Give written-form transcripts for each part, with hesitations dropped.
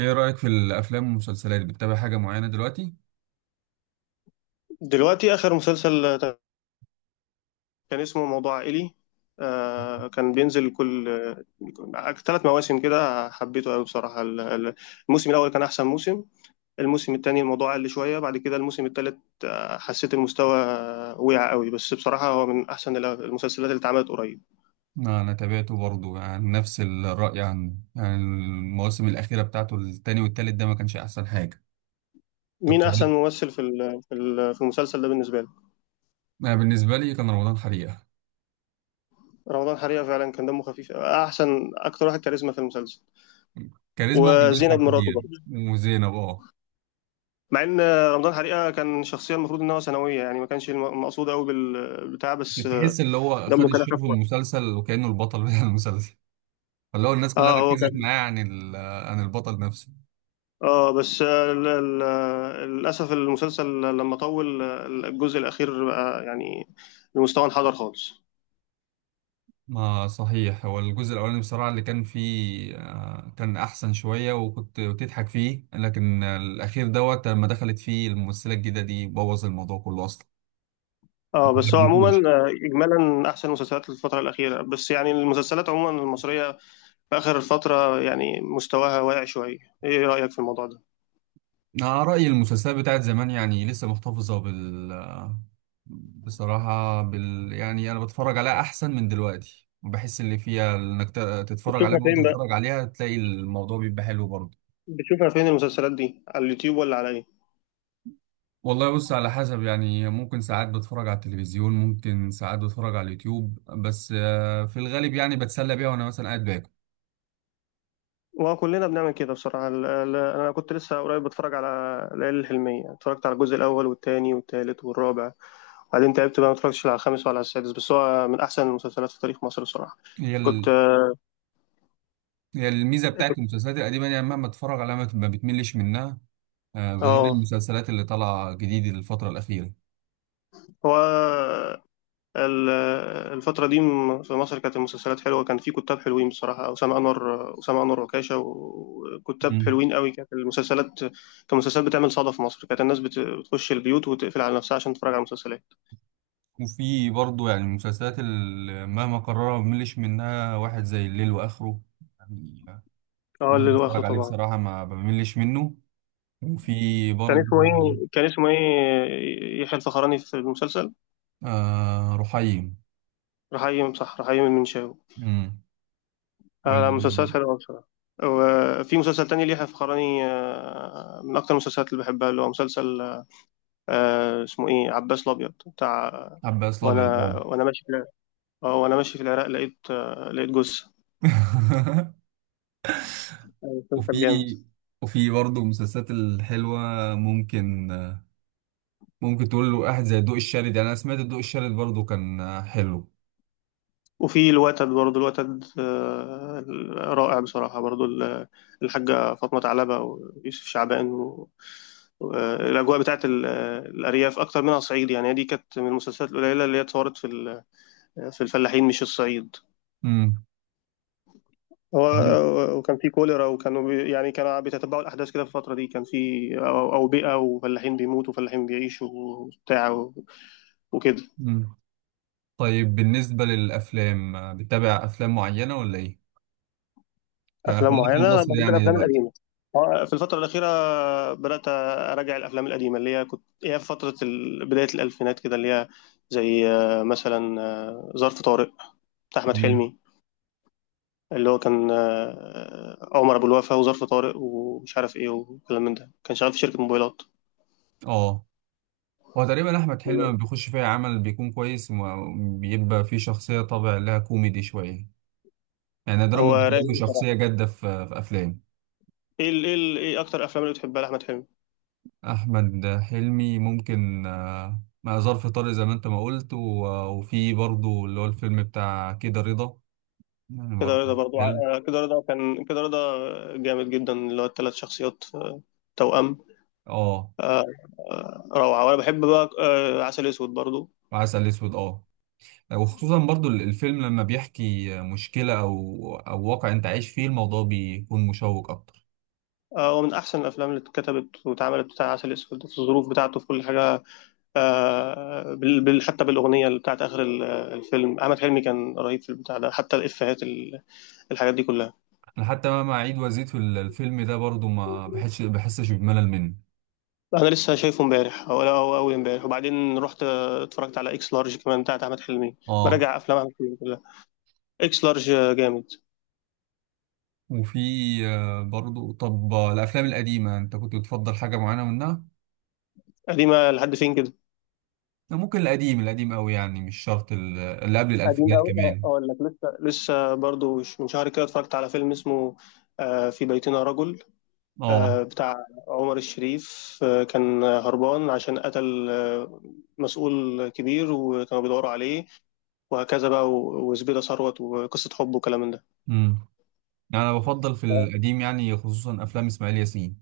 ايه رأيك في الافلام والمسلسلات؟ بتتابع حاجة معينة دلوقتي؟ دلوقتي آخر مسلسل كان اسمه موضوع عائلي. كان بينزل كل ثلاث مواسم كده، حبيته قوي بصراحة. الموسم الأول كان أحسن موسم. الموسم التاني الموضوع قل شوية، بعد كده الموسم التالت حسيت المستوى وقع قوي. بس بصراحة هو من أحسن المسلسلات اللي اتعملت قريب. انا تابعته برضو، يعني نفس الرأي عنه. يعني المواسم الأخيرة بتاعته، التاني والتالت، ده ما كانش احسن حاجة. طب مين أحسن تمام. ممثل في المسلسل ده بالنسبة لك؟ انا بالنسبة لي كان رمضان حريقة. رمضان حريقة فعلا كان دمه خفيف، أحسن أكتر واحد كاريزما في المسلسل. كاريزما وزينب وبيضحك مراته، كتير وزينب. اه، مع ان رمضان حريقه كان شخصيه المفروض ان هو ثانويه، يعني ما كانش مقصود قوي بالبتاع، بس بس تحس اللي هو خد دمه كان الشيف في خفيف. المسلسل وكأنه البطل بتاع المسلسل. فاللي هو الناس كلها اه هو ركزت كان. معاه عن البطل نفسه. اه بس للاسف المسلسل لما طول الجزء الاخير بقى يعني المستوى انحدر خالص. ما صحيح، هو الجزء الأولاني بصراحة اللي كان فيه كان أحسن شوية وكنت بتضحك فيه، لكن الأخير دوت لما دخلت فيه الممثلة الجديدة دي بوظ الموضوع كله أصلا، ما اه بس هو عموما حبيتهوش. اجمالا احسن مسلسلات الفتره الاخيره، بس يعني المسلسلات عموما المصريه في اخر الفتره يعني مستواها واقع شويه. ايه رايك في الموضوع ده؟ أنا رأيي المسلسلات بتاعت زمان يعني لسه محتفظة بال بصراحة بال، يعني أنا بتفرج عليها أحسن من دلوقتي، وبحس اللي فيها إنك تتفرج عليها، بتشوفها وأنت فين بقى؟ تتفرج عليها تلاقي الموضوع بيبقى حلو برضه. بتشوفها فين المسلسلات دي، على اليوتيوب ولا على ايه؟ والله بص، على حسب، يعني ممكن ساعات بتفرج على التلفزيون، ممكن ساعات بتفرج على اليوتيوب. بس في الغالب يعني بتسلى بيها وانا مثلا قاعد باكل. وكلنا بنعمل كده بصراحة. أنا كنت لسه قريب بتفرج على العيال الحلمية، اتفرجت على الجزء الأول والتاني والتالت والرابع، وبعدين تعبت بقى، ما اتفرجتش على الخامس ولا على السادس، بس هو من أحسن المسلسلات في تاريخ مصر بصراحة. هي كنت ال... هي الميزه بتاعت المسلسلات القديمه، يعني مهما اتفرج عليها ما بتملش منها. بغير اه المسلسلات اللي طالعه جديد الفتره الاخيره. هو ال- الفترة دي في مصر كانت المسلسلات حلوة، كان في كتاب حلوين بصراحة، أسامة أنور وكاشة وكتاب مم. حلوين قوي، كانت المسلسلات المسلسلات بتعمل صدى في مصر، كانت الناس بتخش البيوت وتقفل على نفسها عشان تتفرج على المسلسلات. وفي برضه يعني المسلسلات اللي مهما قررها ما بملش منها، واحد زي الليل واخره يعني. اه اللي ممكن هو آخره اتفرج عليه طبعا. بصراحه ما بملش منه. وفي برضه. كان اسمه ايه يحيى الفخراني في المسلسل؟ آه، رحيم. رحيم، صح، رحيم المنشاوي. امم. آه مسلسلات والعباس حلوه بصراحه. وفي مسلسل تاني ليحيى الفخراني، من اكتر المسلسلات اللي بحبها، اللي هو مسلسل اسمه ايه، عباس الابيض بتاع. الابيض، وانا اه. وانا ماشي في العراق، وانا ماشي في العراق لقيت لقيت جثه. مسلسل وفي جامد. وفي برضه المسلسلات الحلوه، ممكن ممكن تقول له واحد زي الضوء الشارد. يعني انا سمعت الضوء الشارد برضه كان حلو. وفي الوتد برضو، الوتد رائع بصراحة. برضو الحاجة فاطمة ثعلبة ويوسف شعبان، الأجواء بتاعت الأرياف أكتر منها صعيد، يعني دي كانت من المسلسلات القليلة اللي هي اتصورت في الفلاحين مش الصعيد. امم. هو وكان في كوليرا، وكانوا يعني كانوا بيتتبعوا الأحداث كده في الفترة دي، كان في أوبئة وفلاحين بيموتوا وفلاحين بيعيشوا وبتاع وكده. امم. طيب، بالنسبه للافلام بتتابع افلام معينه ولا ايه؟ افلام خلينا في معينه، انا المصري بحب يعني الافلام دلوقتي. القديمه. في الفتره الاخيره بدات اراجع الافلام القديمه اللي هي كنت هي في فتره بدايه الالفينات كده، اللي هي زي مثلا ظرف طارق بتاع احمد امم. حلمي، اللي هو كان عمر ابو الوفا وظرف طارق ومش عارف ايه وكلام من ده، كان شغال في شركه موبايلات. اه، هو تقريبا احمد حلمي لما بيخش فيها عمل بيكون كويس وبيبقى فيه شخصيه طابع لها كوميدي شويه. يعني نادرا ما هو رايق بتلاقي له بصراحه. شخصيه جاده في افلام. ايه اكتر افلام اللي بتحبها لاحمد حلمي؟ أحمد حلمي ممكن مع ظرف طارق زي ما أنت ما قلت. وفي برضو اللي هو الفيلم بتاع كده رضا، يعني كده برضو. رضا برضو حلم. كده رضا جامد جدا، اللي هو الثلاث شخصيات، توأم. آه. آه، روعة. وأنا بحب بقى عسل أسود برضو. وعسل أسود، آه. وخصوصا برضو الفيلم لما بيحكي مشكلة أو واقع أنت عايش فيه، الموضوع بيكون مشوق أكتر. هو من أحسن الأفلام اللي اتكتبت واتعملت بتاع عسل أسود، في الظروف بتاعته في كل حاجة. حتى بالأغنية اللي بتاعت آخر الفيلم، أحمد حلمي كان رهيب في البتاع ده، حتى الإفيهات الحاجات دي كلها. أنا حتى مهما أعيد وأزيد في الفيلم ده برضو ما بحسش بملل منه. أنا لسه شايفه امبارح أو أو أول امبارح، وبعدين رحت اتفرجت على إكس لارج كمان بتاعت أحمد حلمي. آه. براجع أفلام أحمد حلمي كلها. إكس لارج جامد. وفي. برضو، طب الأفلام القديمة أنت كنت بتفضل حاجة معينة منها؟ قديمة لحد فين كده؟ ممكن القديم القديم قوي، يعني مش شرط اللي قبل قديم الألفينات قوي، أه كمان. اقول لك، لسه برضو من شهر كده اتفرجت على فيلم اسمه في بيتنا رجل، اه. بتاع عمر الشريف. كان هربان عشان قتل مسؤول كبير، وكانوا بيدوروا عليه، وهكذا بقى، وزبيدة ثروت وقصة حب وكلام من ده. امم. يعني أنا بفضل في آه. القديم، يعني خصوصا أفلام إسماعيل ياسين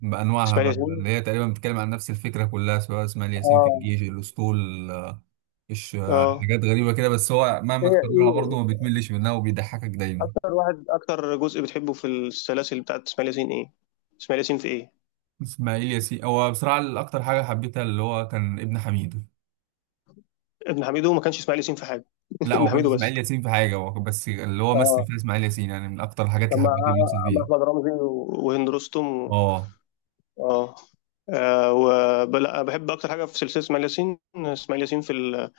بأنواعها اسماعيل بقى. ياسين. اللي هي تقريبا بتتكلم عن نفس الفكرة كلها، سواء إسماعيل ياسين في اه الجيش، الأسطول، آه، إيش آه، اه حاجات غريبة كده، بس هو مهما ايه تكررها برضه ما ايه بتملش منها وبيضحكك دايما. اكتر واحد، اكتر جزء بتحبه في السلاسل بتاعت اسماعيل ياسين ايه؟ اسماعيل ياسين في ايه؟ إسماعيل ياسين، هو بصراحة الأكتر حاجة حبيتها اللي هو كان ابن حميدو. ابن حميدو ما كانش اسماعيل ياسين في حاجة. لا هو ابن ما كانش حميدو بس. إسماعيل ياسين في حاجة، هو بس اللي هو مثل اه فيها إسماعيل ياسين، يعني من أكتر الحاجات اللي كان مع حبيته ومثل مع فيها. احمد رمزي وهند رستم و... اه. اه. لا بحب اكتر حاجه في سلسله اسماعيل ياسين، اسماعيل ياسين في ال...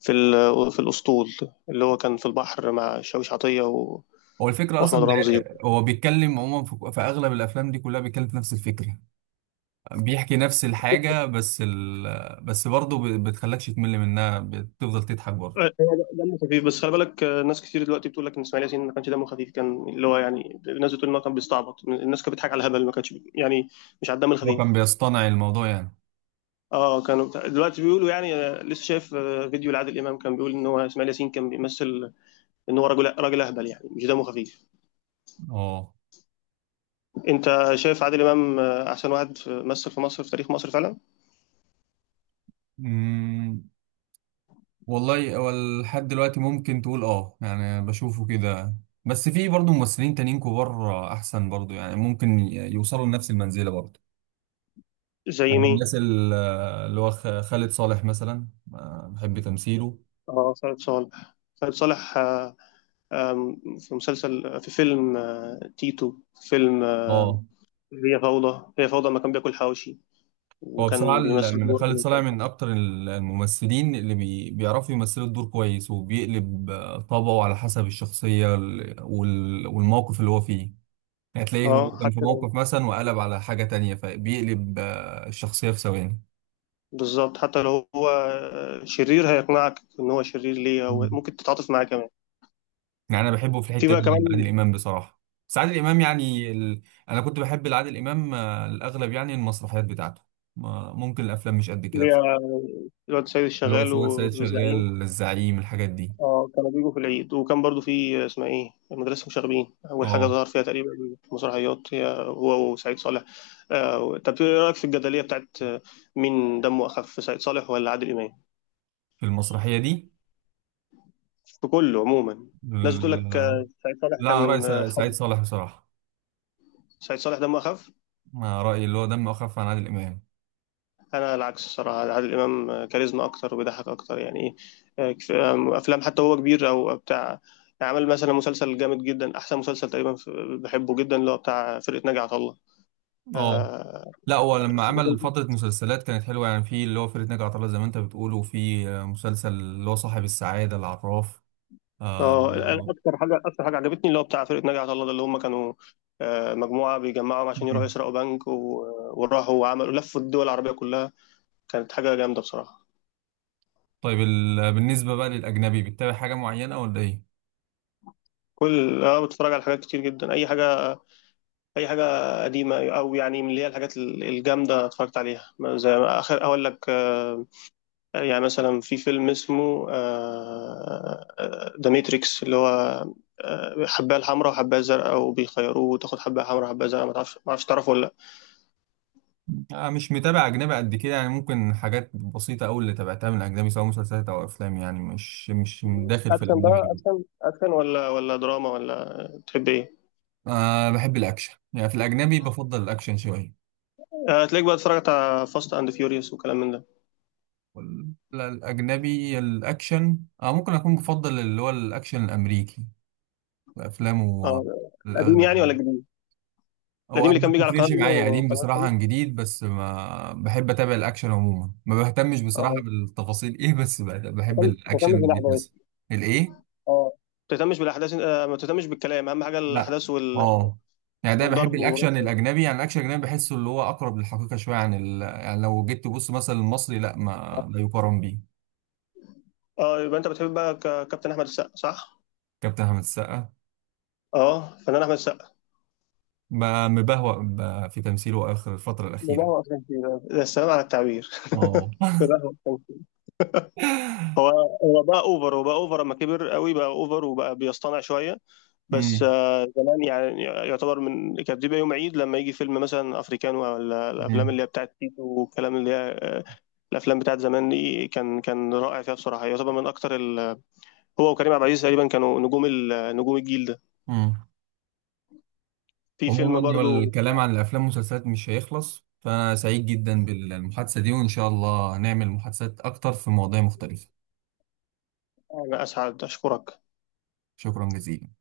في ال... في الاسطول، اللي هو كان في البحر مع شاويش عطيه و... هو الفكرة واحمد أصلا، ده رمزي. هو بيتكلم عموما في أغلب الأفلام دي كلها بيتكلم في نفس الفكرة. بيحكي نفس الحاجة، بس برضه بتخلكش تمل منها، بتفضل تضحك برضه. هو دمه خفيف، بس خلي بالك ناس كتير دلوقتي بتقول لك ان اسماعيل ياسين ما كانش دمه خفيف، كان اللي هو يعني الناس بتقول ان هو كان بيستعبط، الناس كانت بتضحك على الهبل، ما كانش يعني مش على الدم هو كان الخفيف. بيصطنع الموضوع يعني. اه، كانوا دلوقتي بيقولوا يعني لسه شايف فيديو لعادل امام، كان بيقول ان هو اسماعيل ياسين كان بيمثل ان هو راجل اهبل يعني مش دمه خفيف. اه. انت شايف عادل امام احسن واحد مثل في مصر، في تاريخ مصر فعلا؟ أمم، والله، هو لحد دلوقتي ممكن تقول اه، يعني بشوفه كده. بس في برضه ممثلين تانيين كبار أحسن برضه، يعني ممكن يوصلوا لنفس المنزلة برضه. زي يعني مين؟ اللي هو خالد صالح مثلا. بحب تمثيله. اه خالد صالح. خالد صالح آه، آم، في مسلسل، في فيلم تيتو، في فيلم اه. هي فوضى، ما كان بياكل حواوشي، هو بصراحة وكان بيمثل من دور خالد امين صالح صالح. من أكتر الممثلين اللي بيعرفوا يمثلوا الدور كويس وبيقلب طبعه على حسب الشخصية والموقف اللي هو فيه. يعني تلاقيه هو اه كان في حتى لو، موقف مثلا وقلب على حاجة تانية فبيقلب الشخصية في ثواني. بالظبط حتى لو هو شرير هيقنعك ان هو شرير ليه، او مم. ممكن تتعاطف معاه كمان. يعني أنا بحبه في في الحتة بقى دي، يعني عادل كمان إمام بصراحة. بس عادل إمام يعني أنا كنت بحب عادل إمام الأغلب، يعني المسرحيات بتاعته. ممكن الأفلام مش قد كده اللي هي بصراحة، الواد سيد اللي هو الشغال سواء سيد والزعيم. شغال، الزعيم، الحاجات دي. اه كانوا بيجوا في العيد، وكان برضو في اسمها ايه مدرسة مشاغبين، أول حاجة أه. ظهر فيها تقريبا، مسرحيات هي هو وسعيد صالح. آه طب ايه رأيك في الجدلية بتاعت مين دمه أخف، سعيد صالح ولا عادل إمام؟ في المسرحية دي. في كله عموما. الناس بتقول لك ال- سعيد صالح لا أنا رأيي كان سعيد حب، صالح بصراحة. سعيد صالح دمه أخف. أنا رأيي اللي هو دمه أخف عن عادل إمام. أنا العكس الصراحة، عادل إمام كاريزما أكتر وبيضحك أكتر يعني. إيه أفلام حتى هو كبير أو بتاع، عمل مثلا مسلسل جامد جدا، أحسن مسلسل تقريبا بحبه جدا، اللي هو بتاع فرقة ناجي عطا الله. أه. آه، لا هو لما عمل فترة مسلسلات كانت حلوة، يعني في اللي هو فرقة ناجي عطا الله زي ما أنت بتقول، وفي مسلسل اللي هو صاحب السعادة العراف. اه آه. اكتر حاجه عجبتني اللي هو بتاع فرقه ناجي عطا الله ده، اللي هم كانوا مجموعه بيجمعهم عشان يروحوا مم. يسرقوا بنك وراحوا وعملوا، لفوا الدول العربيه كلها. كانت حاجه جامده بصراحه. طيب، بالنسبة بقى للأجنبي، بتتابع حاجة معينة ولا إيه؟ كل اه، بتفرج على حاجات كتير جدا، اي حاجه، قديمه او يعني من اللي هي الحاجات الجامده اتفرجت عليها، زي ما اخر اقول لك يعني مثلا في فيلم اسمه ذا ماتريكس اللي هو حبايه الحمراء وحبايه الزرقاء وبيخيروه، وتاخد حبايه حمراء وحبايه زرقاء، ما تعرفش، ما اعرفش تعرفه ولا؟ آه، مش متابع أجنبي قد كده، يعني ممكن حاجات بسيطة أوي اللي تابعتها من الأجنبي، سواء مسلسلات أو أفلام، يعني مش داخل في اكشن بقى، الأجنبي أوي. اكشن ولا دراما ولا تحب ايه؟ آه، بحب الأكشن، يعني في الأجنبي بفضل الأكشن شوية. هتلاقيك بقى اتفرجت على فاست اند فيوريوس وكلام من ده. لا، الأجنبي الأكشن، أو ممكن أكون بفضل اللي هو الأكشن الأمريكي، أفلامه اه. القديم الأغلب يعني ولا يعني. الجديد؟ هو القديم أنا اللي ما كان بيجي على قناه بتفرقش ايه معايا قديم وقناه بصراحة عن ثانيه. جديد، بس ما بحب أتابع الأكشن عموما، ما بهتمش بصراحة اه. بالتفاصيل إيه، بس بحب الأكشن تهتمش اللي بالاحداث. بيتمثل. الإيه؟ اه، ما تهتمش بالاحداث ما تهتمش بالكلام، اهم حاجه لا، الاحداث آه، يعني ده بحب والضرب و... الأكشن الأجنبي، يعني الأكشن الأجنبي بحسه اللي هو أقرب للحقيقة شوية يعني لو جيت تبص مثلا المصري، لا ما لا يقارن بيه. اه يبقى انت بتحب بقى كابتن احمد السقا صح. كابتن أحمد السقا، اه فنان احمد السقا. بقى مبهوأ بقى في تمثيله آخر الفترة ده الأخيرة. هو اصلا كده، ده السلام على التعبير اه. ده هو أصلاً كده. هو هو بقى اوفر، لما كبر قوي بقى اوفر وبقى بيصطنع شويه. بس مم. زمان يعني يعتبر من، كانت بتبقى يوم عيد لما يجي فيلم مثلا افريكانو، ولا الافلام مم. اللي هي بتاعت تيتو والكلام اللي هي الافلام بتاعت زمان دي، كان رائع فيها بصراحه، يعتبر من اكتر هو وكريم عبد العزيز تقريبا كانوا نجوم نجوم الجيل ده. مم. في عموما فيلم برضو الكلام عن الأفلام والمسلسلات مش هيخلص، فأنا سعيد جدا بالمحادثة دي وإن شاء الله نعمل محادثات أكتر في مواضيع مختلفة. انا اسعد اشكرك. شكرا جزيلا.